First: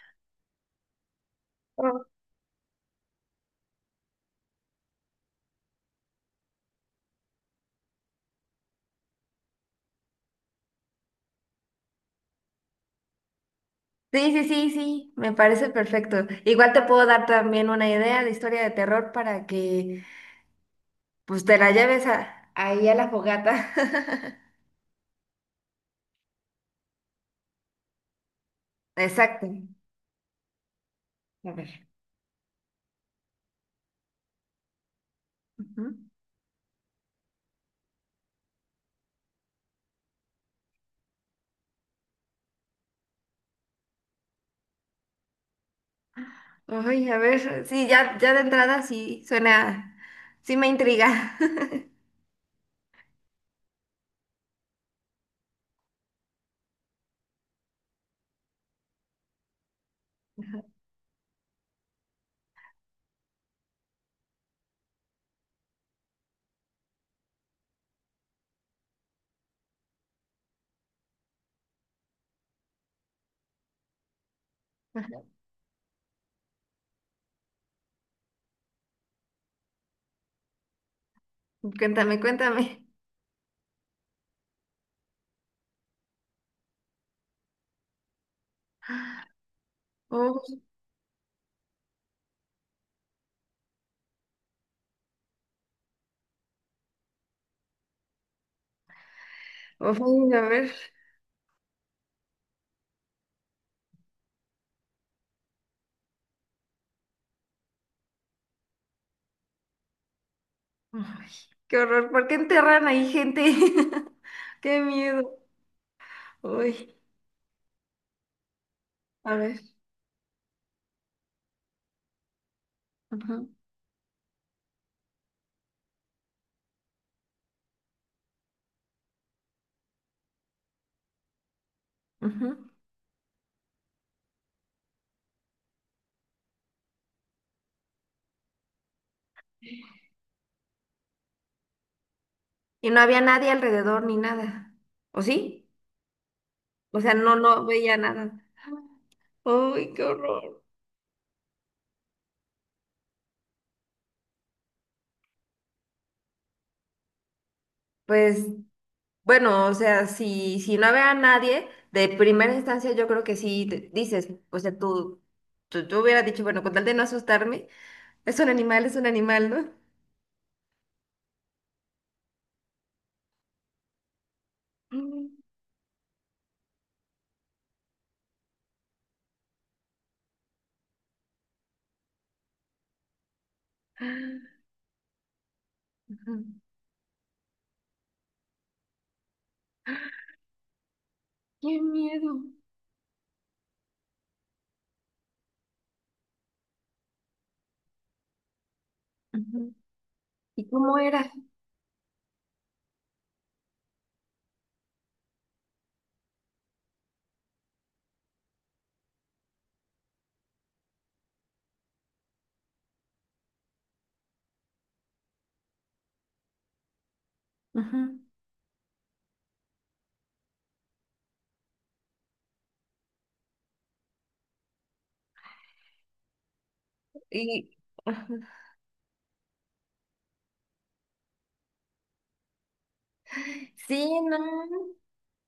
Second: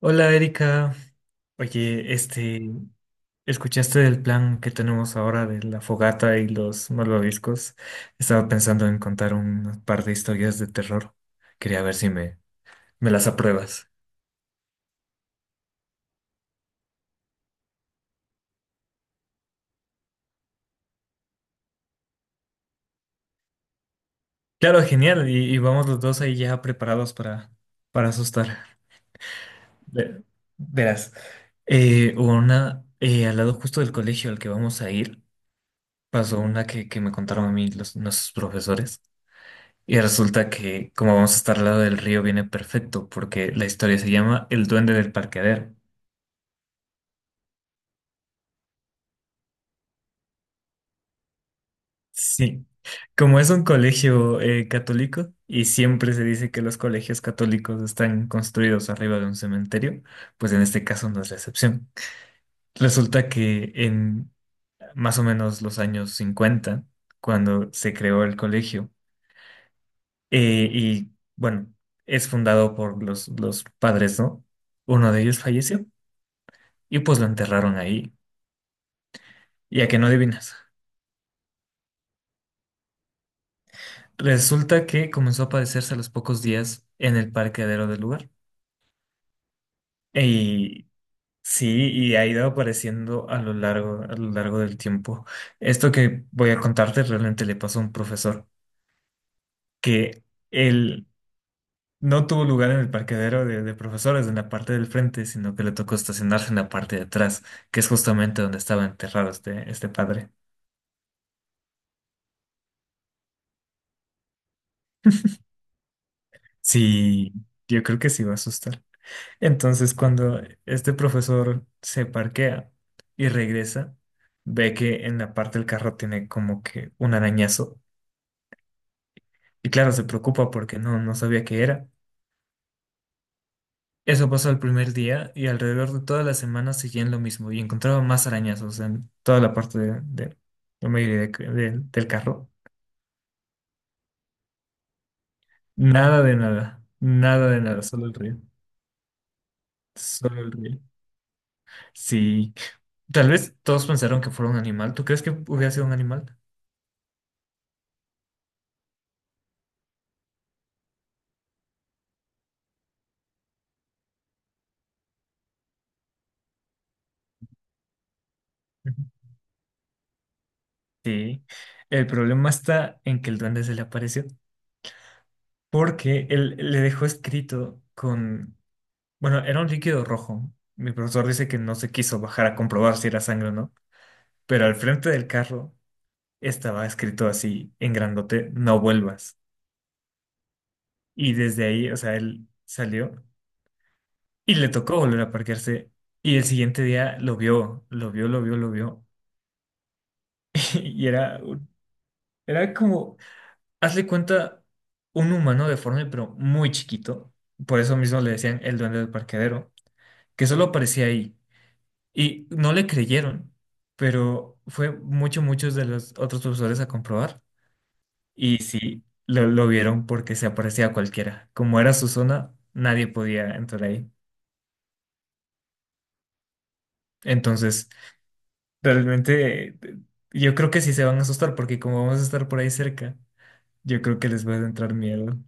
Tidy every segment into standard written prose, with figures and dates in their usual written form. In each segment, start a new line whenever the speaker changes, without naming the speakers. Hola Erika,
Oh.
oye, ¿escuchaste del plan que tenemos ahora de la fogata y los malvaviscos? Estaba pensando en contar un par de historias de terror. Quería ver si me las apruebas.
Sí, sí, sí, sí, me parece perfecto. Igual te puedo dar también una idea de historia de terror para que pues te la lleves a, ahí a la fogata.
Claro, genial, y vamos los dos ahí ya preparados para asustar.
Exacto.
Ve- Verás,
A ver.
al lado justo del colegio al que vamos a ir,
Ujú.
pasó una que me contaron a mí nuestros profesores. Y resulta que, como vamos a estar al lado del río, viene perfecto, porque la historia se llama El Duende del Parqueadero.
Ay, a ver, sí, ya, ya de entrada sí suena, sí me intriga.
Sí. Como es un colegio católico y siempre se dice que los colegios católicos están construidos arriba de un cementerio, pues en este caso no es la excepción. Resulta que en más o menos los años 50 cuando se creó el colegio, y bueno, es fundado por los padres, ¿no? Uno de ellos falleció y pues lo enterraron ahí. Y a que no adivinas.
Cuéntame, cuéntame.
Resulta que comenzó a aparecerse a los pocos días en el parqueadero del lugar.
Oh,
Y sí, y ha ido apareciendo a lo largo del tiempo. Esto que voy a contarte realmente le pasó a un profesor, que
ay, a ver.
él no tuvo lugar en el parqueadero de profesores en la parte del frente, sino que le tocó estacionarse en la parte de atrás, que es justamente donde estaba enterrado este padre.
Ay, qué horror, ¿por qué enterran ahí gente? Qué miedo. Uy,
Sí, yo creo que sí va a asustar.
a ver.
Entonces, cuando este profesor se parquea y
Ujú,
regresa, ve que en la parte del carro tiene como que un arañazo. Y claro, se preocupa porque no sabía qué era.
ujú.
Eso pasó el primer día y alrededor de toda la semana seguían lo mismo y encontraba más arañazos en toda la parte la mayoría del carro.
Y no había nadie alrededor ni nada. ¿O sí?
Nada de nada,
O sea, no,
nada de
no
nada,
veía
solo el
nada.
río.
¡Ay, qué
Solo el
horror!
río. Sí. Tal vez todos pensaron que fuera un animal. ¿Tú crees que hubiera sido un animal?
Pues, bueno, o sea, si no había nadie, de primera instancia yo creo que sí te- dices, o sea, tú hubieras dicho, bueno, con tal de no asustarme, es un animal, ¿no?
Sí, el problema está en que el duende se le apareció
Mm.
porque él le dejó escrito bueno, era un líquido rojo. Mi profesor dice que no se quiso bajar a comprobar si era sangre o no, pero al frente del carro
Ajá.
estaba escrito así en grandote, no vuelvas. Y desde
¡Qué
ahí, o sea,
miedo!
él salió y le tocó volver a parquearse y el siguiente día lo vio, lo vio, lo vio, lo vio
Ujú. ¿Y cómo
y
era?
era, era como hazle cuenta un humano deforme, pero muy chiquito. Por eso mismo le decían el duende del parqueadero, que solo aparecía ahí. Y no le creyeron, pero fue muchos de los otros profesores a comprobar.
Ujú.
Y sí, lo vieron porque se aparecía a cualquiera. Como era su zona, nadie podía entrar ahí.
Y,
Entonces,
ajá.
realmente, yo creo que sí se van a asustar porque como vamos a estar por ahí cerca, yo creo
Sí,
que les va a
no,
entrar miedo.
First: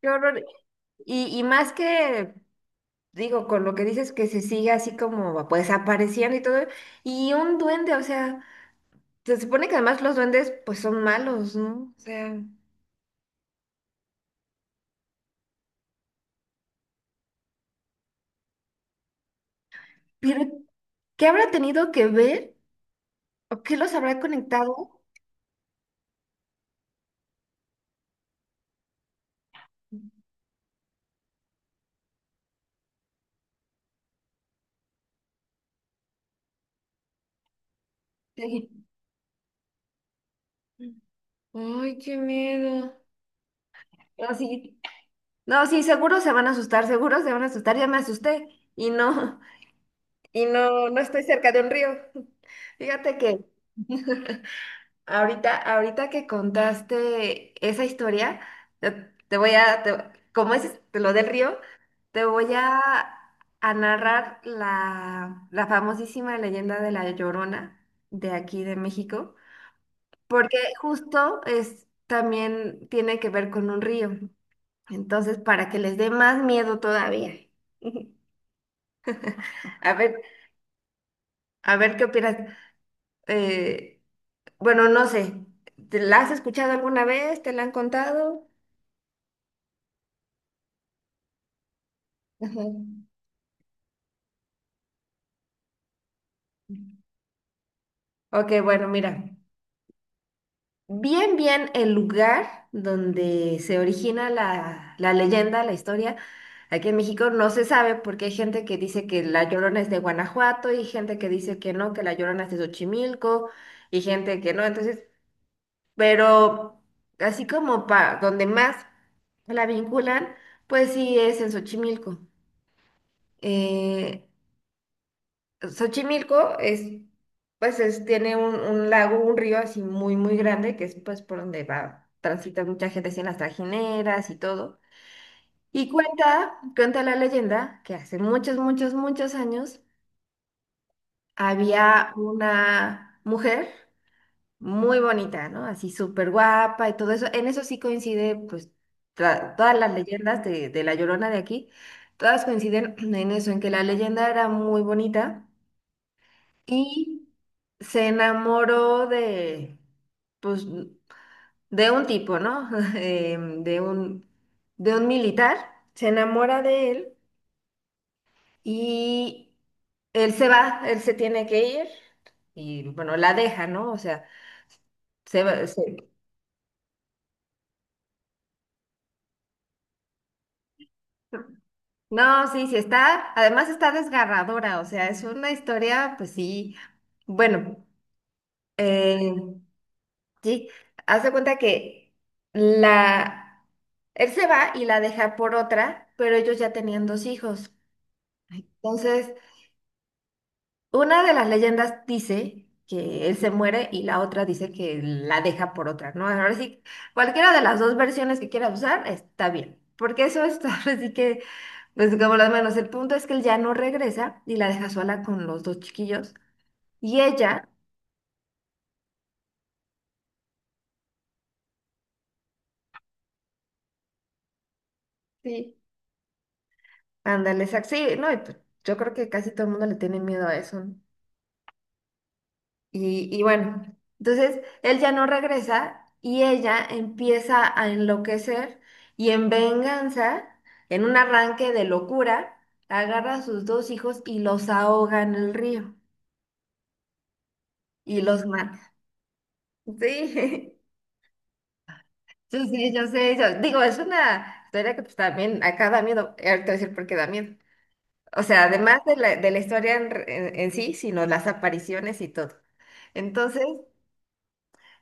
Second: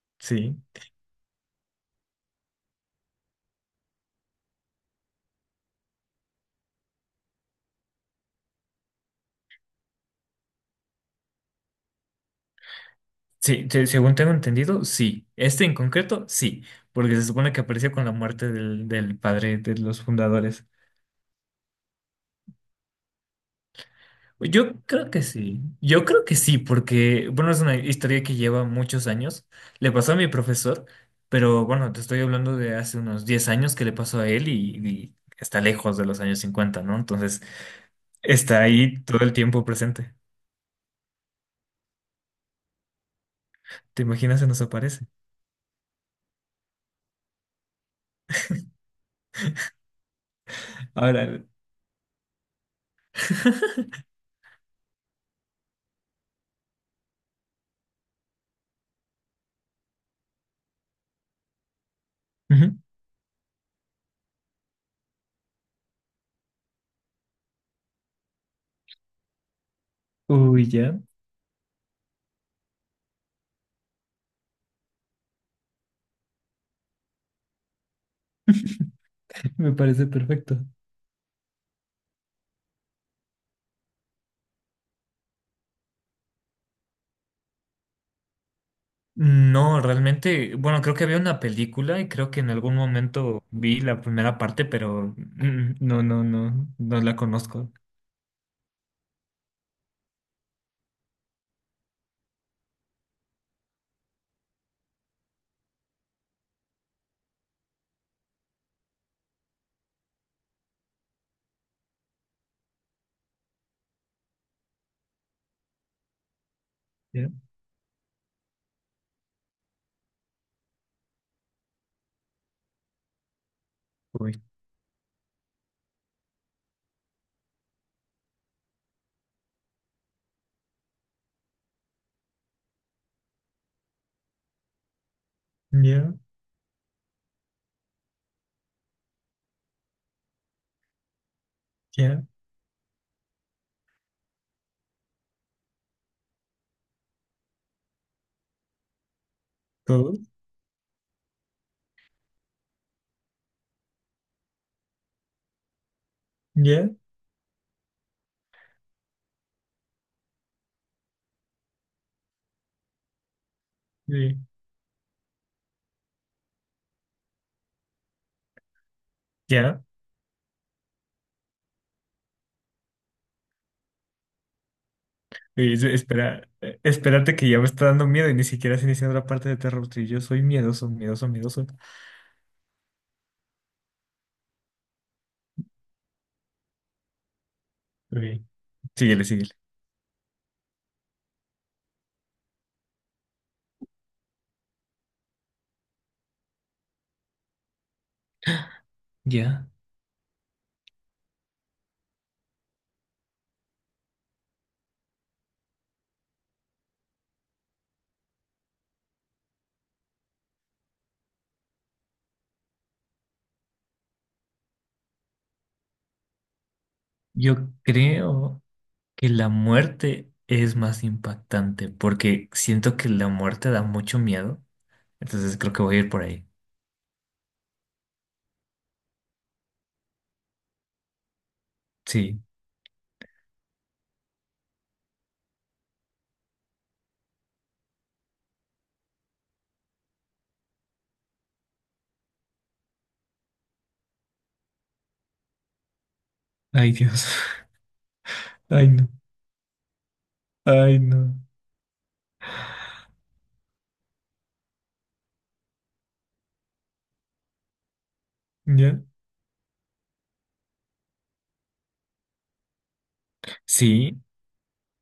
qué horror.
Sí.
Y más que Digo, con lo que dices que se sigue así como pues apareciendo y todo, y un duende, o sea, se supone que además los duendes pues son malos, ¿no? O sea,
Sí, según tengo entendido, sí. Este en concreto, sí, porque se supone que apareció con la muerte del padre de los
pero
fundadores.
¿qué habrá tenido que ver o qué los habrá
Yo
conectado?
creo que sí, yo creo que sí, porque, bueno, es una historia que lleva muchos años. Le pasó a mi profesor, pero bueno, te estoy hablando de hace unos 10 años que le pasó a él y está lejos de los años 50, ¿no? Entonces, está
Sí.
ahí todo el tiempo presente.
Ay, qué miedo.
¿Te
No,
imaginas se nos
sí,
aparece?
no, sí, seguro se van a asustar, seguro se van a asustar, ya me asusté y no, y no, no estoy
Ahora.
cerca de un río. Fíjate que... Ahorita, ahorita que contaste esa historia, te, te voy a, te- como es te lo del río, te voy
Ujú.
a narrar la, la famosísima leyenda de la Llorona de aquí de México, porque
Uy, ya,
justo es, también tiene que ver con un río. Entonces, para que les dé más miedo todavía.
me
A
parece
ver,
perfecto.
a ver qué opinas. Eh, bueno, no sé, ¿te la has escuchado alguna vez? ¿Te la han contado?
No, realmente, bueno, creo que había una película y creo que en algún
Ujú.
momento vi la primera parte, pero no, no, no, no la conozco.
Ok, bueno, mira, bien, bien el lugar donde se origina la, la leyenda, la historia, aquí en México no se sabe porque hay gente que dice que La Llorona es de Guanajuato y gente que dice que no, que La Llorona es de Xochimilco y gente que no, entonces, pero
Ya,
así como para donde más la vinculan, pues sí es en Xochimilco. Eh,
uy,
Xochimilco es, pues es, tiene un lago, un río así muy, muy grande, que es pues por donde va, transita mucha gente así en las trajineras y todo. Y
ya,
cuenta, cuenta la leyenda que hace muchos, muchos, muchos años había
ya,
una mujer muy bonita, ¿no? Así súper guapa y todo eso. En eso sí coincide, pues, tra- todas las
todo,
leyendas de la Llorona de aquí, todas coinciden en eso, en que la leyenda era muy bonita.
ya,
Y se enamoró de, pues, de un tipo, ¿no? Em, De un,
sí,
de un militar. Se enamora de él y
ya.
él se va, él se tiene que ir y, bueno, la deja, ¿no? O sea, se va,
Uy,
se-.
espera, espérate que ya me está dando miedo y ni siquiera has iniciado la parte de terror. Sí, yo soy miedoso, miedoso, miedoso.
No, sí, sí está, además está desgarradora, o sea, es una historia, pues sí, bueno,
Uy, síguele,
eh,
síguele.
sí, haz de cuenta que la... Él se va y la deja por otra, pero ellos ya tenían dos hijos. Entonces,
Ya,
una de las leyendas dice que él se muere y la otra dice que la deja por otra, ¿no? Ahora sí, cualquiera de las dos versiones que quiera usar está bien, porque eso es ahora sí que, pues como las manos, el punto es que él ya no regresa y la deja sola con los dos chiquillos. Y ella,
yo creo que la muerte es más impactante porque siento que la muerte da mucho miedo. Entonces creo
sí,
que voy a ir por ahí.
ándale, exacto, sí, no, y pues, yo creo que casi todo el mundo le tiene miedo a eso, ¿no?
Sí.
Y bueno, entonces él ya no regresa y ella empieza a enloquecer y en venganza, en un arranque de locura, agarra a sus dos hijos y los ahoga en el río
Ay, Dios.
y los
Ay,
mata.
no.
Sí,
Ay, no.
yo sé, yo sé, yo- digo, es una historia que pues también acá da miedo, ahorita voy a decir por qué da miedo. O sea, además
¿Ya?
de la historia en, en sí, sino las apariciones y todo. Entonces,
Sí.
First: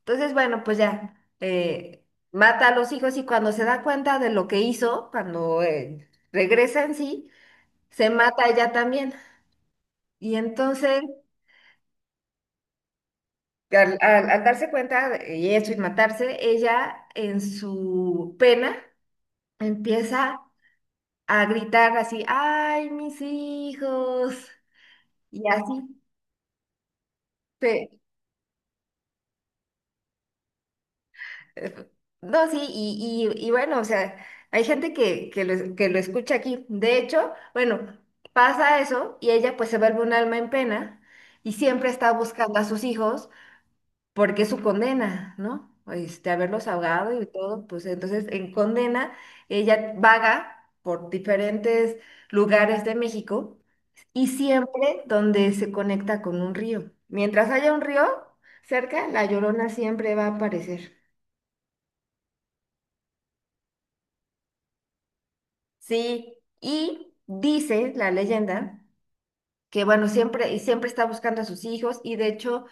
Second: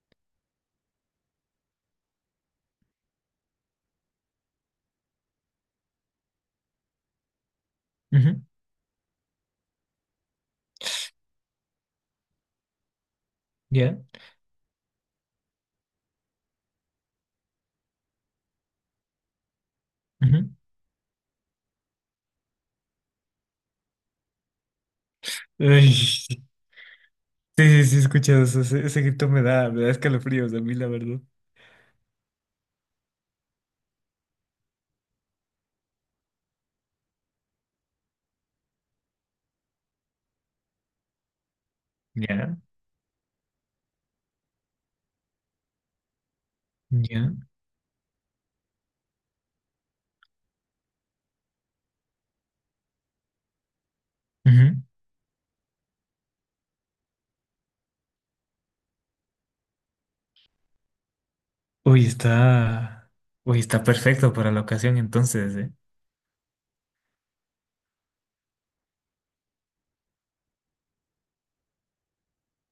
entonces, bueno, pues ya, eh, mata a los hijos y cuando se da cuenta de lo que hizo, cuando regresa en sí, se
Ujú.
mata ella también. Y entonces,
Ya.
al, al- al darse cuenta de- y eso y matarse, ella en su pena empieza
Ujú.
a gritar así, ¡ay, mis hijos! Y
Ay,
así.
sí, sí, sí, he escuchado eso. Ese grito me da escalofríos a mí, la verdad.
Eh, No, sí, y bueno, o sea, hay gente que lo escucha aquí. De hecho, bueno, pasa eso y ella pues se vuelve un alma en pena y siempre está
Ya.
buscando a sus hijos porque es su condena, ¿no? Este, haberlos ahogado y
Ya.
todo, pues entonces en condena ella vaga por diferentes lugares de México y
Ujú.
siempre donde se conecta con un río. Mientras haya un río cerca, la Llorona siempre va a aparecer.
Uy, está. Uy, está perfecto para la ocasión entonces, ¿eh?
Sí, y dice la leyenda que bueno, siempre y siempre está buscando a sus hijos y de hecho,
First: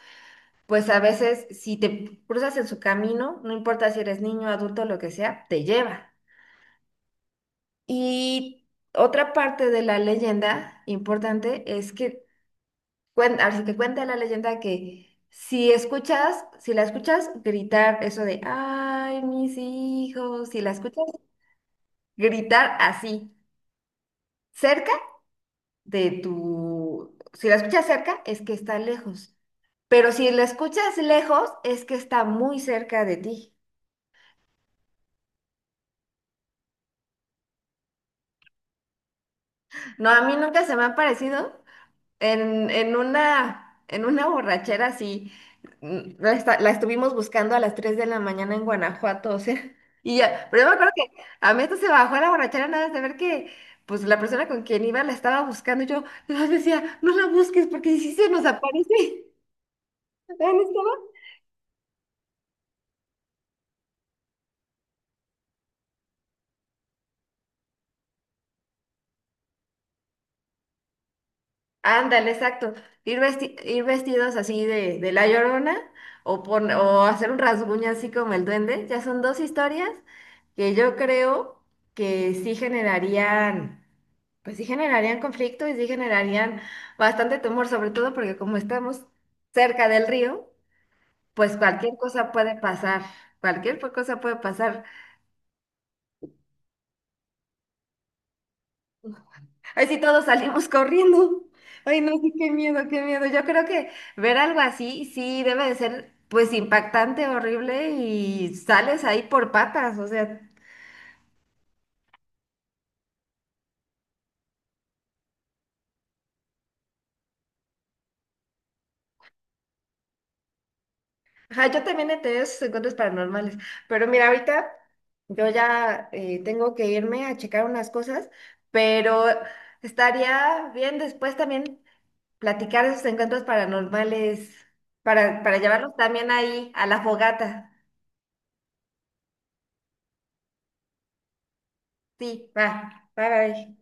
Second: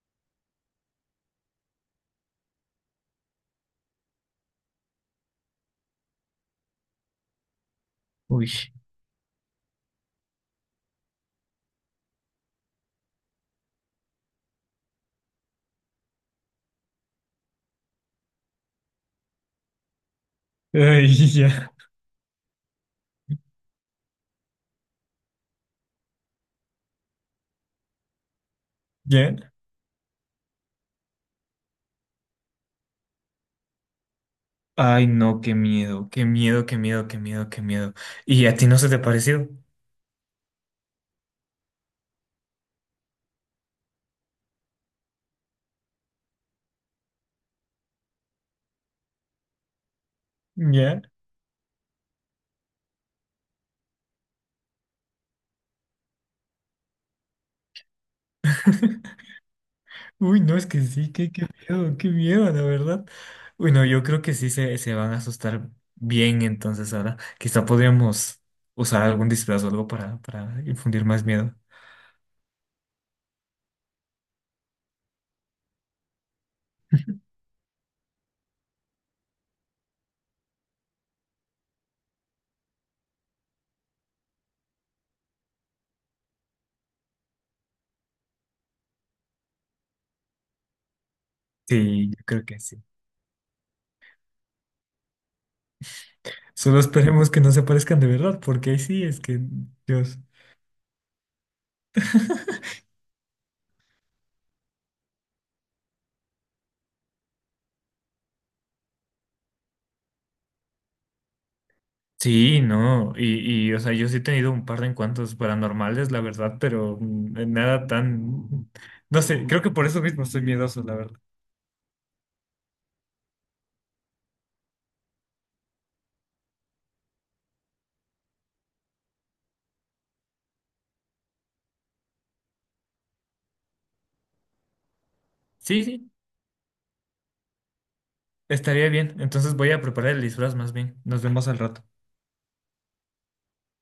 pues a veces si te cruzas en su camino, no importa si eres niño, adulto, lo que sea, te lleva.
Uy.
Y otra parte de la leyenda importante es que cuen- así que cuenta la leyenda que si escuchas, si la escuchas gritar eso de, ay, mis hijos, si la escuchas
Ay, ya.
gritar así, cerca de tu... Si la escuchas cerca, es que está lejos.
¿Ya?
Pero si la escuchas lejos, es que está muy cerca de ti.
Ay, no, qué miedo, qué miedo, qué miedo, qué miedo, qué miedo. ¿Y a ti no se te pareció?
No, a mí nunca se me ha parecido en, en una borrachera así. La, esta- la estuvimos buscando a las 3 de la mañana en Guanajuato, o sea. Y ya, pero yo me acuerdo
¿Ya?
que a mí esto se bajó a la borrachera nada más de ver que pues la persona con quien iba la estaba buscando. Yo nada más decía, no la busques porque si se nos aparece.
Uy, no,
¿Dónde
es que
estaba?
sí, qué miedo, qué miedo, la verdad. Bueno, yo creo que sí se van a asustar bien, entonces ahora quizá podríamos usar algún disfraz o algo para, infundir más miedo.
Ándale, exacto. Ir, vesti- ir vestidos así de La Llorona o, pon- o hacer un rasguño así como el duende. Ya son dos historias que yo creo que sí generarían, pues sí generarían conflicto y sí generarían bastante temor, sobre todo porque como estamos cerca del río, pues cualquier
Sí, yo
cosa
creo
puede
que sí.
pasar. Cualquier cosa puede pasar.
Solo esperemos que no se parezcan de verdad, porque ahí sí es que,
Ay, sí,
Dios.
todos salimos corriendo. Ay, no, sí, qué miedo, qué miedo. Yo creo que ver algo así, sí, debe de ser, pues, impactante, horrible y sales ahí por patas, o sea.
Sí, no, y o sea, yo sí he tenido un par de encuentros paranormales, la verdad, pero nada tan, no sé, creo que por eso mismo soy miedoso, la verdad.
Ajá, yo también he tenido esos encuentros paranormales, pero mira, ahorita yo ya tengo que irme a checar unas cosas, pero estaría bien después también platicar esos encuentros paranormales para
Sí,
llevarlos
sí.
también ahí a la fogata.
Estaría bien. Entonces voy a preparar el disfraz más bien. Nos vemos al rato.
Sí, va, bye, bye.